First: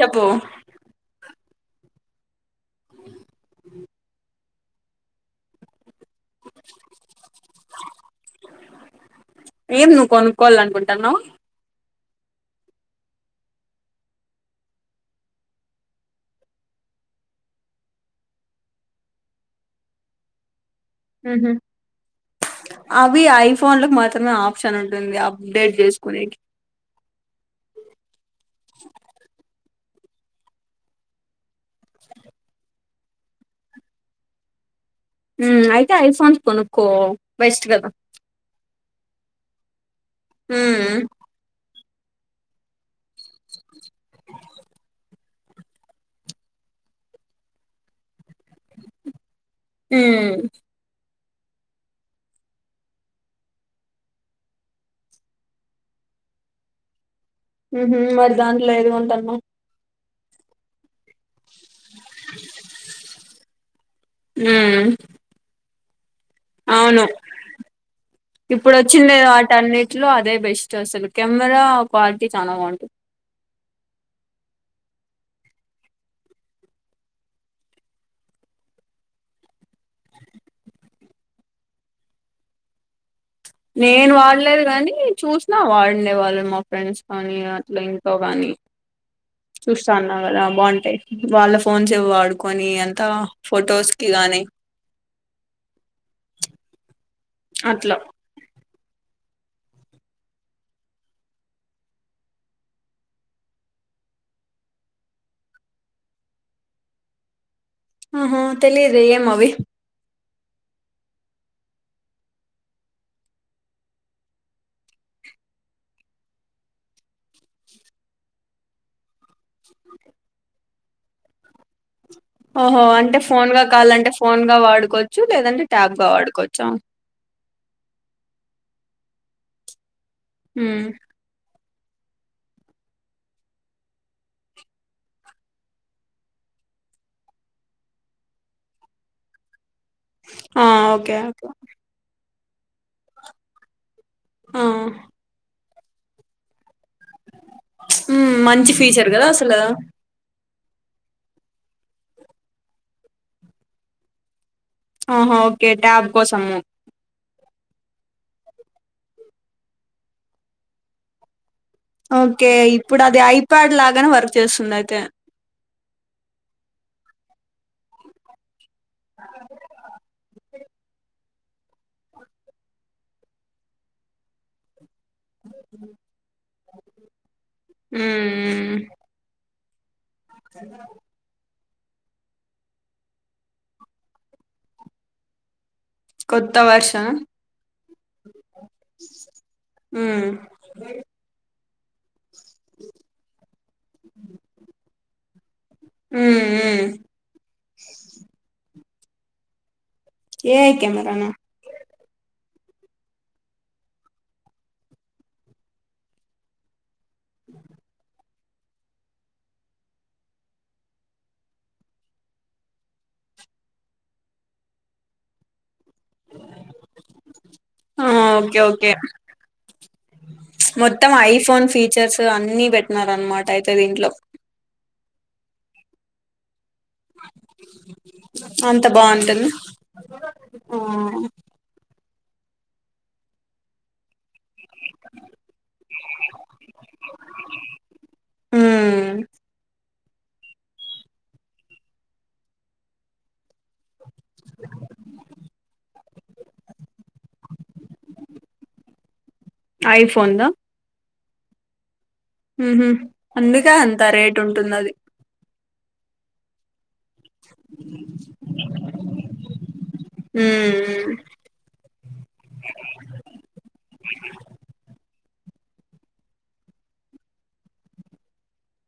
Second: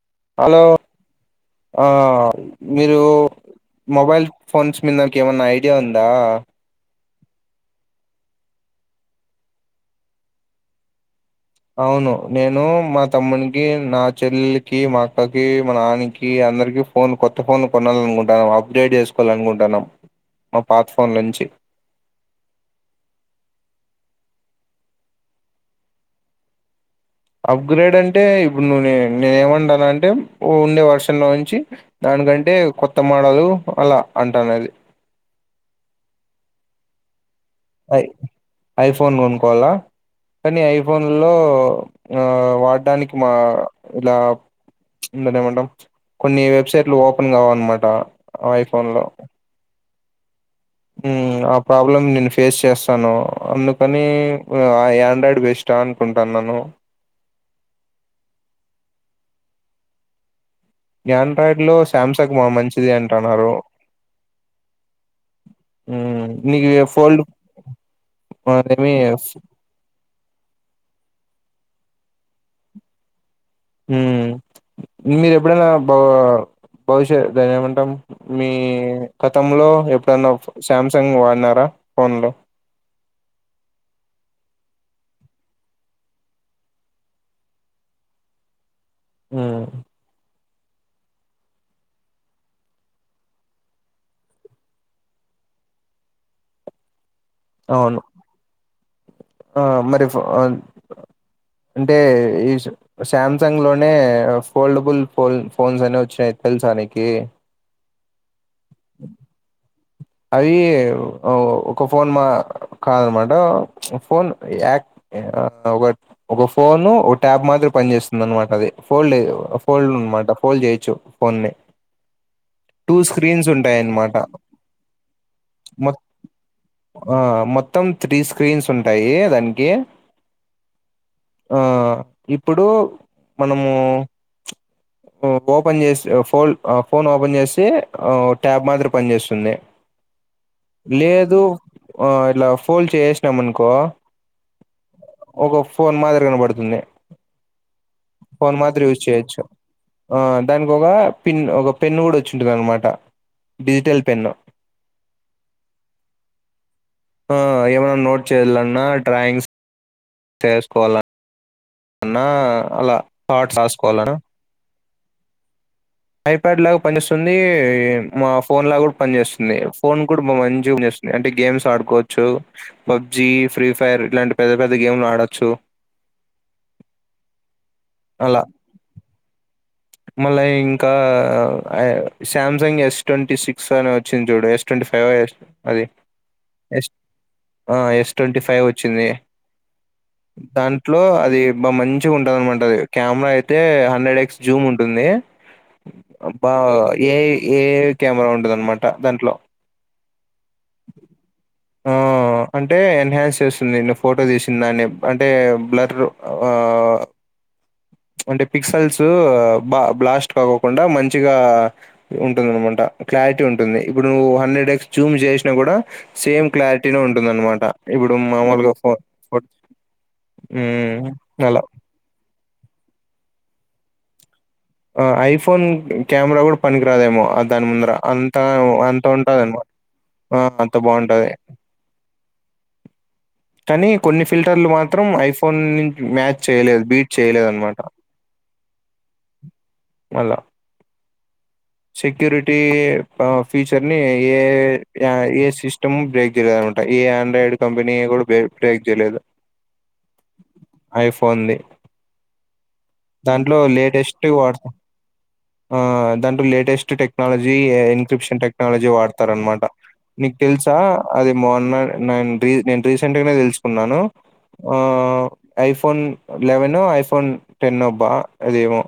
చెప్పు హలో ఆ మీరు మొబైల్ ఫోన్స్ మీదకేమన్నా ఐడియా ఉందా ఏం నువ్వు కొనుక్కోవాలనుకుంటాన్నావ అవును నేను మా తమ్మునికి నా చెల్లెలకి మా అక్కకి మా నాన్నకి అందరికి ఫోన్ కొత్త ఫోన్ కొనాలనుకుంటన్నమ్ అప్గ్రేడ్ చేసుకోవాలనుకుంటన్నమ్ మ్ హు అవి ఐఫోన్ లక్ మత్ త్రమే ఆప్షన్ ఉంటుంది అప్డేట్ చేసుకోనికి అప్గ్రేడ్ అంటే ఇప్పుడు నువ్వు నే నేనేమంటాను అంటే ఉండే వర్షన్ లో నుంచి దానికంటే కొత్త మోడలు అలా అంటాను అది మ్ అయితే ఐఫోన్స్ కొనుక్కో బెస్ట్ కద ఐ ఐఫోన్ కొనుక్కోవల కనీ ఐఫోన్లో ఆ వాడ్డనికి మా ఇలా దాన్నేమంటం కొన్ని వెబ్సైట్లు ఓపెన్ కావన్నమాట ఐఫోన్ లో మ్ మ్ ఆ ప్రాబ్లమ్ నేను ఫేస్ చేస్తాను అందుకని మ్ అ యా ఆండ్రాయిడ్ బెస్డ అం కుంటా న్నను మ్ హు మరి దాంట్లో ఏది కొంటన్నవ్ ఆండ్రాయిడ్ లో శాంసంగ్ మ మంచిది అంటన్నారు మ్ నీక్ ఇగ ఫోన్లు ఇప్పుడడోచ్చింది వాటన్నిట్లో అదే బెస్ట్ అసలు కెమెరా క్వాలిటీ చాలా బాగుంటది మ్ మీర ఎప్పుడైనా బో బహుషా ధన్నెమంటం మీ గతంలో ఎప్పుడన్న శామ్సంగ్ వాడినారా ఫోన్లో నేను వాడలేదు కని చూసినా వాడినే వాళ్ళు మా ఫ్రెండ్స్ కానీ అట్లా ఇంటో కాని మ్మ్ చూస్తాన్నావ్ గదా బాగుంటాయి వాళ్ళ ఫోన్స్ ఇవి వాడుకొని అంతా ఫొటోస్కి గానీ అట్ల అవును ఆ మరి ఇఫ్ ఆ అంటే ఈ సు శామ్సంగ్ లోనే ఫోల్డబుల్ ఫోన్ ఫోన్స్ అనే వచయి తెల్సా నికీ ఆహ తెలిదు ఏం అవి అవి ఒ ఒక ఫోన్ మా కాదనమాట ఫోన్ యాక్ ఆ ఒక ఒక ఫోను ఒక ట్యాబ్ మాదిరి పని చేస్తుందనమాట అది ఫోల్డ్ ఫోల్డ్ అన్నమాట ఫోల్డ్ చేయొచ్చు ఫోన్నీ ఓహో అంటే ఫోన్గా కాలంటే అన్నమాట ఫోన్ గా వాడు కోచ్చు లేదంటే మొ ట్యాబ్గా వాడుకోవచ్చా ఆ మొత్తం త్రీ స్క్రీన్స్ ఉంటాయి దానికి ఊ ఆ ఇప్పుడు మనము ఓపెన్ చేసి ఫోల్ ఫోన్ ఓపెన్ చేసి ఆ ట్యాబ్ మాదిరి పని చేస్తుంది ఆ ఓకే లేదు ఓకే ఆ ఇట్లా ఫోల్డ్ చేసేసినాం అనుకో ఆ ఒక ఫోన్ మాదిరి కనపడుతుంది ఉమ్ ఫోన్ మంచి మాదిరి యూజ్ ఫీచర్ కదా చేయొచ్చు అసలు దానికి ఒక పిన్ ఒక పెన్ కూడా వచ్చింటుంది అనమాట డిజిటల్ పెన్ ఆహా ఓకే ట్యాబ్ కోసము ఆ ఏమైన్నా నోట్ చేయాలన్నా డ్రాయింగ్స్ చేసుకోవాల ఓకే ఇప్పుడు అది ఐప్యాడ్ లాగానే రాసుకోవాలన్నా వర్క్ చేస్తుంది అయితే ఐప్యాడ్ లాగా పనిస్తుంది మా ఫోన్ లాగా కూడా పనిచేస్తుంది ఫోన్ కూడా మంచి జూమ్ చేస్తుంది అంటే గేమ్స్ ఆడుకోవచ్చు పబ్జి ఫ్రీ ఫైర్ ఇలాంటి పెద్ద పెద్ద గేమ్లు ఆడొచ్చు అలా ఉమ్ మ్మ్ మళ్ళా ఇంకా సామ్సంగ్ ఎస్ ట్వంటీ సిక్స్ అని వచ్చింది చూడు ఎస్ ట్వంటీ ఫైవ్ అది కొత్త S version S twenty five వచ్చింది ఉమ్ దాంట్లో అది బాగా మంచిగా ఉంటంది అనమాట అది కెమెరా అయితే హండ్రెడ్ ఎక్స్ జూమ్ ఉంటుంది ఉమ్ బా ఉమ్ ఏఐ కెమెరా ఉంటుంది అన్నమాట దాంట్లో ఏఐ కెమెరానా ఆ అంటే ఎన్హాన్స్ చేస్తుంది న ఫోటో తీసిన దాన్ని అంటే బ్లర్ ఆ అంటే పిక్సల్స్ బా బ్లాస్ట్ కాకోకుండా మంచిగా ఉంటుందనమాట క్లారిటీ ఉంటుంది ఇప్పుడు నువ్వు హండ్రెడ్ ఎక్స్ జూమ్ చే సేమ్ క్లారిటీనే ఉంటుందన్నమాట ఆ ఇప్పుడు ఓకే మామూలుగా ఓకే ఫోన్ మొత్తం ఐఫోన్ ఫీచర్స్ అన్ని పెట్టినారన్నమాట అయితే దీంట్లో ఆ ఐఫోన్ కెమెరా కూడా పనికిరాదేమో దాని ముందర అంత అంత ఉంటదనమాట ఆ అంత బాగుంటది కానీ కొన్ని ఫిల్టర్లు మాత్రం ఐఫోన్ [unintelligible] మ్యాచ్ చేయలేదు బీట్ చేయలేదు అనమాట ఉమ్ అల సక్యూరిటీ ఫీచర్ ని ఏ ఏ సిస్టమ్ బ్రే అనమాట ఏ ఆండ్రాయిడ్ కంపెనీ కూడ బే బ్రేక్ చేయలేదు ఐఫోన్ ద ఐఫోన్ది దాంట్లో అందుకే అంత లేటెస్ట్ రేట్ వ ఉంటుంది అది ఆ దాంట్లో లేటెస్ట్ టె టెక్నాలజీ ఇన్క్రిప్షన్ టెక్నాలజీ వాడతారు అనమాట నీకు తెలుస ఉమ్ అది మొన్న నేను రీసెంట్గానే తెలుసుకున్నాను ఆ ఐఫోన్ లెవెనో ఐఫోన్ టెన్నో బ అదేమో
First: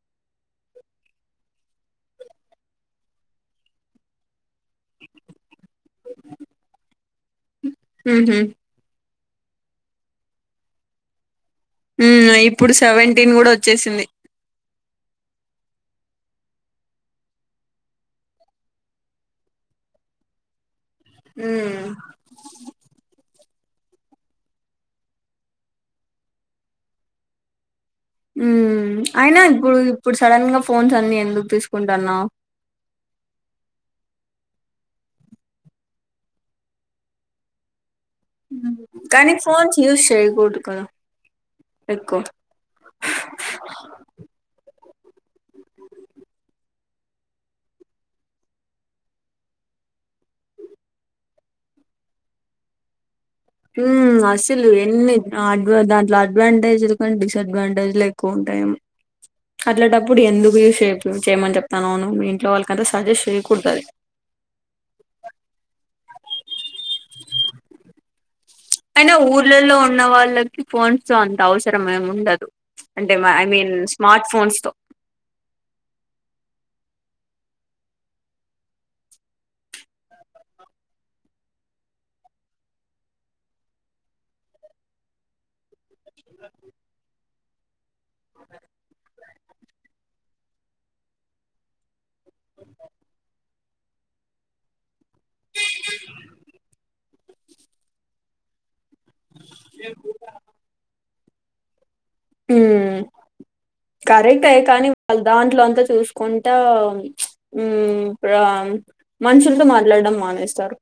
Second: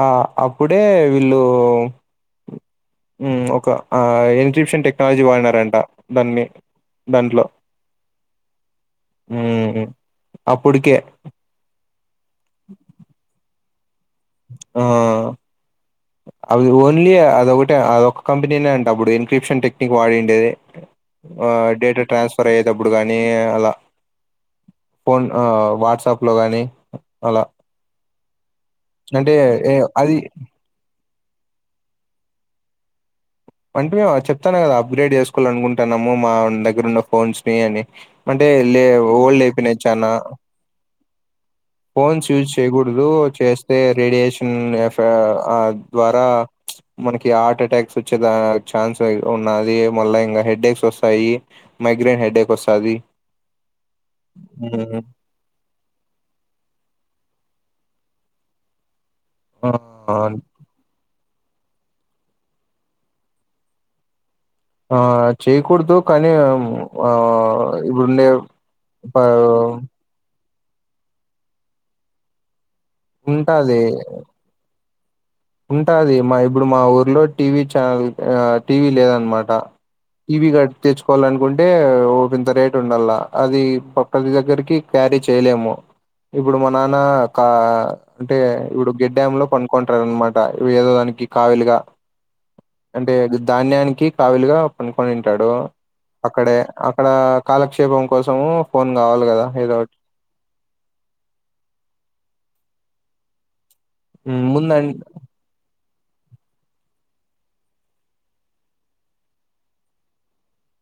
ఆ అప్పుడే వీళ్ళు ఒక ఆ [unintelligible] టెక్నాలజీ వాడినారంట దాన్ని దాంట్లో హు హు అప్పుడుకే ఇప్పుడు సెవెంటీన్ కూడా వచ్చేసింది ఆ అది ఓన్లీ అదొకటే అదొక్క కంపెనీనే అంట అప్పుడు ఎన్క్రిప్షన్ టెక్నిక్ వాడిండేది ఆ ఉమ్ డేట ట్రాన్స్ఫర్ అయ్యేటప్పుడు కానీ అల ఫోన్ వాట్సాప్ లో గానీ అల అయినా ఇప్పుడు ఇప్పుడు అది సడన్ గా ఫోన్స్ అన్ని అందుకు తీసుకుంటాన్న అంటే మేము చెప్తాన కదా అప్గ్రేడ్ చేసుకోవాలి అనుకుంటున్నాము మా దగ్గర ఉన్న ఫోన్స్ ని అని అంటే లే కానీ ఓల్డ్ ఫోన్స్ అయిపోయినాయి యూస్ చాన చేయకూడదు కదా ఎక్కువ ఫోన్స్ యూజ్ చేయకూడదు చేస్తే రేడియేషన్ ఎ ద్వార మనకి హార్ట్ అటాక్స్ చ్చ ఛాన్స్ ఉన్నది మళ్ళా ఇంకా హెడ్ ఎక్స్ వస్తాయి మైగ్రైన్ హెడ్ ఎక్ వస్తది అసలు ఉమ్, ఎన్ని అడ్వా దాంట్లో అడ్వాంటేజ్కండి డిస్డ్వాంటేజ్ ఎక్కువ ఉంటాయి ఆ అట్లాప్పుడు ఎందుకు [unintelligible] చేయమని చెప్తాను అవును మీ ఇంట్లో వాళ్ళకంత సజెస్ట్ చేయ్యకూడదది ఆ చేయకూడదు కానీ ఆ ఇప్పుడుండే కాని ఆ ఊర్లలో ఉన్న వాళ్ళకి ఫోన్స్ అంత అవసరం ఉండదు అంటే ఐ మీన్ ఉంటాది స్మార్ట్ ఫోన్స్ ఉంటాది మా ఇప్పుడు మా ఊర్లో టీవీ ఛానల్ టీవీ లేదనమాట ఇవి కట్ తెచ్చుకోవాల అనుకుంటే ఓ వింత రేట్ ఉండాల అది [unintelligible] క్యారీ చేయలేము ఇప్పుడు మా నాన్న కా అంటే ఇప్పుడు గెడ్డమ్ లో పనుకొంటారు అనమాట ఏదో దానికి కావిలిగ అంటే ధాన్యానికి కావిలిగా పనుకొనింటాడు అక్కడే అక్కడ కాలక్షేపం కోసము ఫోన్ కావాలి కదా ఏదో ఒ ఉ కరెక్ట్ ముంద కానీ వాళ దాంట్లో అంత చూసుకుంటా మనుషులతో మాట్లాడడం మానేస్తారు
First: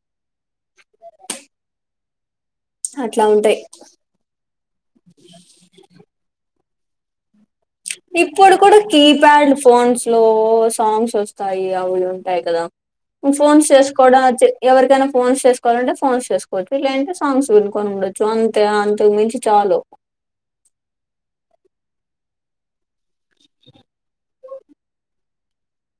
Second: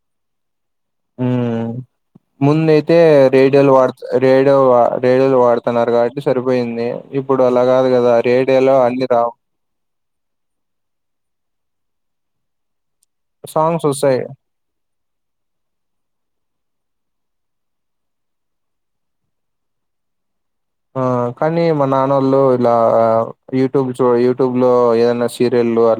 ముంద అయితే అట్లా ఉంటాయి రేడియోలు వాడుత రేడియో రేడియోలు వాడుతున్నారు కాబట్టి సరి పోయింది ఇప్పు ఇప్పుడు కూడా కీప్యాడ్ ఫోన్స్ లో సాంగ్స్ వస్తాయి అవి ఉంటాయి కదా ఫోన్స్ సాంగ్స్ చేసుకోవడ వస్తాయి ఎవరికైనా ఫోన్స్ చేసుకోవాలంటే ఫోన్స్ చేసుకోవచ్చు లేదంటే సాంగ్స్ వినుకొని ఉండొచ్చు అంతే అంతకు మించి చాలు ఆ కానీ మా నాన్నోళ్ళు ఇలా యూట్యూబ్ చ యూట్యూబ్ లో ఏదైనా సీరియల్లు ఆ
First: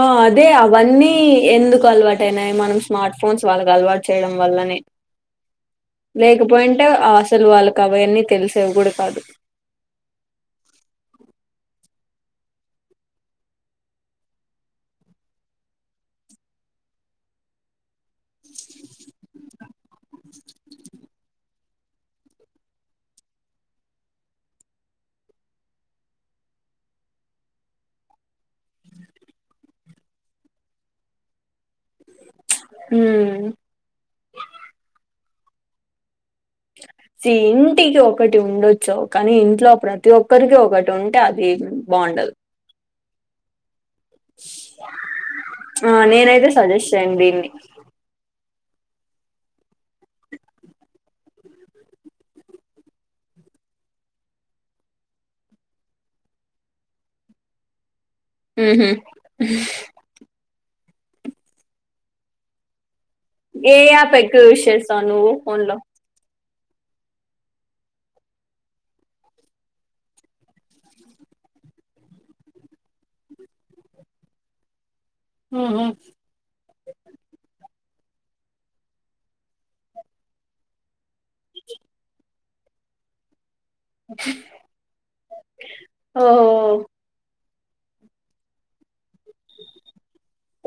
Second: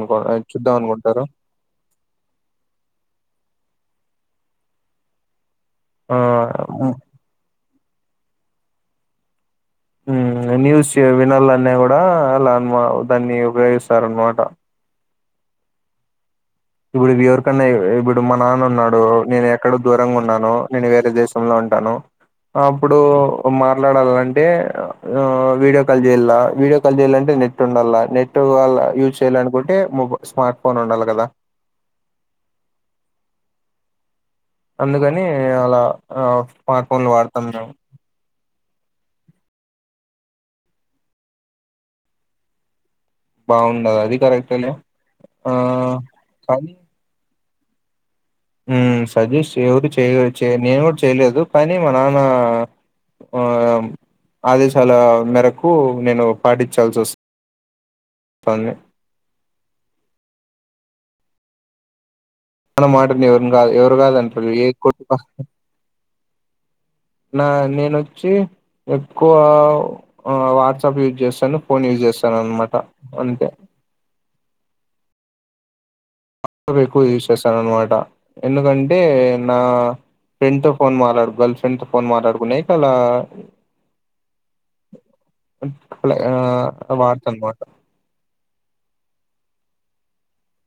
ఆ అదే అవన్నీ ఎందుకు అలవాటయినాయి మనం స్మార్ట్ ఫోన్స్ వాళ్ళకు అలవాటు చేయడం వల్లనే ఆ లేకపోయింటే ఉమ్, అసలు వాళ్ళ కవయన్నీ తెలిసేవి కూడా కాదు న్యూస్ వినాలన్నా అలా అమా దాన్ని ఉపయోగిస్తార అనమాట ఇప్పుడు ఎవరికన్నా ఇప్పుడు మా నాన్న ఉన్నాడు నేను ఎక్కడో దూరంగా ఉన్నాను నేను వేరే దేశంలో ఉ న్నాను అప్పుడు మాట్లాడాలంటే ఆ వీడియో కాల్ చేయాల వీడియో కాల్ చేయాలంటే నెట్ ఉండాలి నెట్ వాళ యూజ్ చేయాలనుకుంటే మొబై స్మార్ట్ ఫోన్ ఉండాలి కదా హ అందుకని అలా ఆ స్మార్ట్ ఫోన్లు వాడతాం మేము ఇంటికి ఒకటి ఉండొచ్చు కానీ ఇంట్లో ప్రతి ప్రతి ఒక్కరికి ఒకటి ఉంటే అది బాండదు బాగుండదు అది కరెక్టేలే ఆ నేనైతే కానీ సజెస్ట్ చేయ్యను దీన్ని సజెస్ట్ ఎవరు చేయ నేను కూడా చేయలేదు కానీ మా నాన్న ఆ ఆదేశాల మేరకు నేను పాటించాల్సి వస్తుంది హ ఆన మాటను ఏ ఎవరు యాప్ కాదంట ఎక్కువ యూస్ ఏ చేస్తావు నువ్వు ఫోన్ లో నా నేనొచ్చి ఎక్కువ వాట్సాప్ యూజ్ చేస్తాను ఫోన్ యూజ్ చేస్తాను చూస్తాన్నమాట అంతే ఆ ఎక్కువ యూజ్ చేస్తాను అనమాట ఎందుకంటే నా ఫ్రెండ్ తో ఫోన్ మాట్లాడు గర్ల్ ఫ్రెండ్ తో ఫోన్ మాట్లాడుకునేకి అలా ఓహో ఆ వడతా అన్నమాట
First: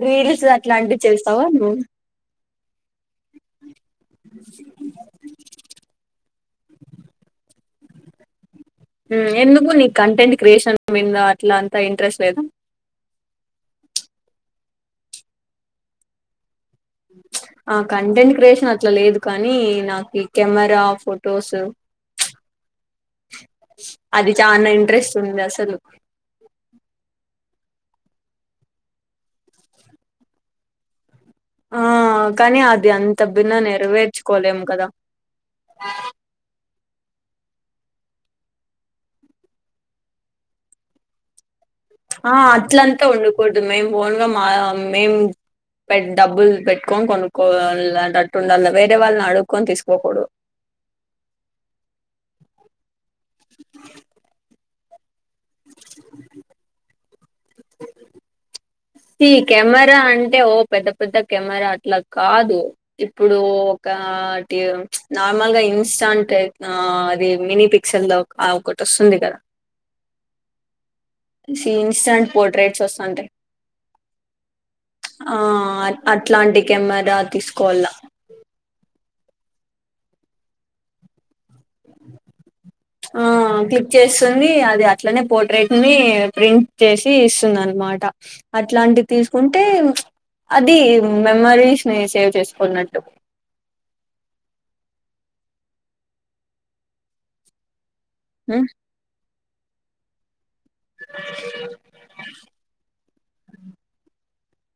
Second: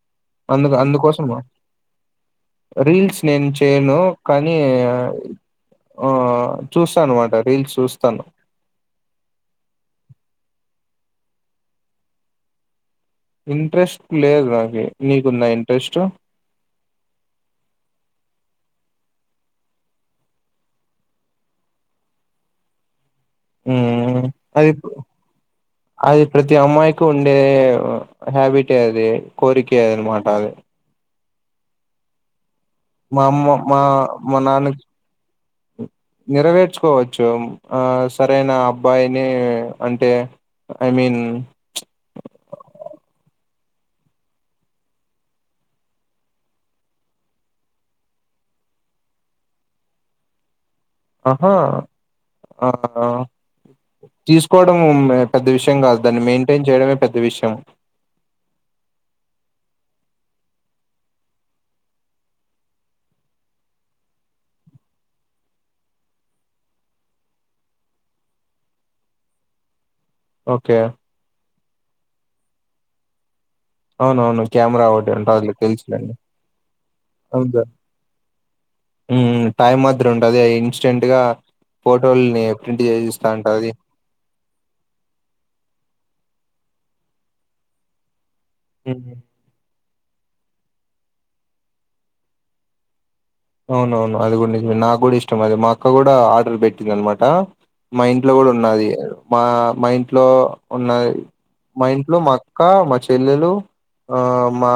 రీల్స్ అందు అట్లాంటివి అందుకోసం చేస్తావా నువ్వు రీల్స్ నేను చేయను కానీ ఆ చూస్తానమాట రీల్స్ చూస్తాను హ్మ్. ఎందుకు నీకు కంటెంట్ క్రియేషన్ మీదా అట్ల అంతా ఇంట్రెస్ట్ లేదా ఇంట్రెస్ట్ లేదు నాకు నీకుందా ఇనెరెస్టు ఆ కంటెంట్ క్రియేషన్ అట్లా లేదు కానీ నాకు ఈ కెమెరా ఫొటోసు [unintelligible] ఉ చానా అది ఇంట్రెస్ట్ ఉంది అసలు అది ప్రతి అమ్మాయికి ఉండేదే హాబిటే అది కోరికె అనమాట ఆ అ కానీ అది అంత మా అమ్మ బిన్న మా మా నెరవేర్చుకోలేము నాన్నకి కదా నేర్చ్చకోవచ్చు ఆ సరైన అబ్బాయిని అంటే ఐ మీన్ ఆ అట్లంతా ఉండకూడదు మేం ఓన్గా మా మేం పె డబ్బులు పెట్టుకొని కొనుక్కోవాలంటట్టుండాలి వేరే వాళ్ళని అడుక్కకొని తీసుకోకూడదు ఆహా ఆ తీసుకోవడం పెద్ద విషయం కాదు దాన్ని మెయింటైన్ చేయడమే పెద్ద విషయం. ఈ కెమెరా అంటే ఓ పెద్ద పెద్ద కెమెరా అట్లా కాదు ఇప్పుడు ఒక. ఆహ్ టి ప్చ్ నార్మల్ గా ఇన్స్టాంట్ ఆహ్ అది మినీ పిక్చర్ లో ఆహ్ ఒకటి వస్తది. వస్తుంది కదా. ఓకే. సీ ఇన్స్టంట్ పోర్ట్రేట్స్ వస్తుంటే. అవునవును క్యామెరా ఒకటి ఉంటది తెలుసులేండి అట్లాంటి కెమెరా అవునుగ. తీసుకోవాల ఉమ్ ఉమ్ టైం మాదిరి ఉంటది ఇన్స్టెంట్గా. ఆహ్ ఉంటది క్లిక్ చేస్తుంది ఆహ్ అది అట్లనే పోర్ట్రేట్ అవుతుంది. ప్రింట్ చేసి ఇస్తుంది అనమాట అట్లాంటి హ్మ్. తీసుకుంటే ప్చ్. అది మెమరీస్ ని సేవ్ చేసుకున్నట్టు. అవునవును అది కూడా నిజమే నాకు కూడా ఇష్టం అది మా అక్క కూడా ఆర్డర్ పెట్టింది అనమాట. మా ఇంట్లో కూడా ఉన్నది మా మా ఇంట్లో. ఉన్నాయి మా ఇంట్లో మా అక్క మా చెల్లెలు. ఆహ్ మా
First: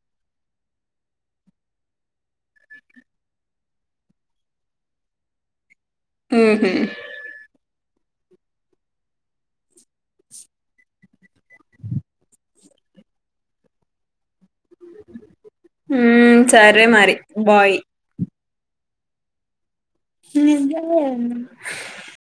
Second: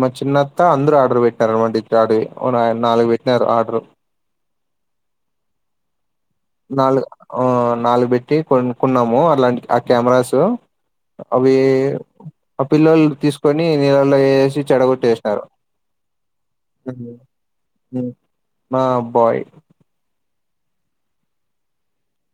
మా చిన్నత్త అందరు ఆర్డర్ పెట్టినారానమాట ఈ క్యాడరీ అవు ఆన నాలుగు పెట్టినారు ఆర్డరు. ఉహు నాలుగు ఆహ్ నాలుగు పెట్టి కొనుకున్నాము అలాంటి ఆ కెమెరాసు. అవి ఆ పిల్లలు తీసుకొని నీళ్ళలా వేసి. చెడగట్టేసినారు ఉమ్ సరే ఉమ్ మరి బాయ్ ఉమ్. మా అబ్బాయి. నిజంగానా.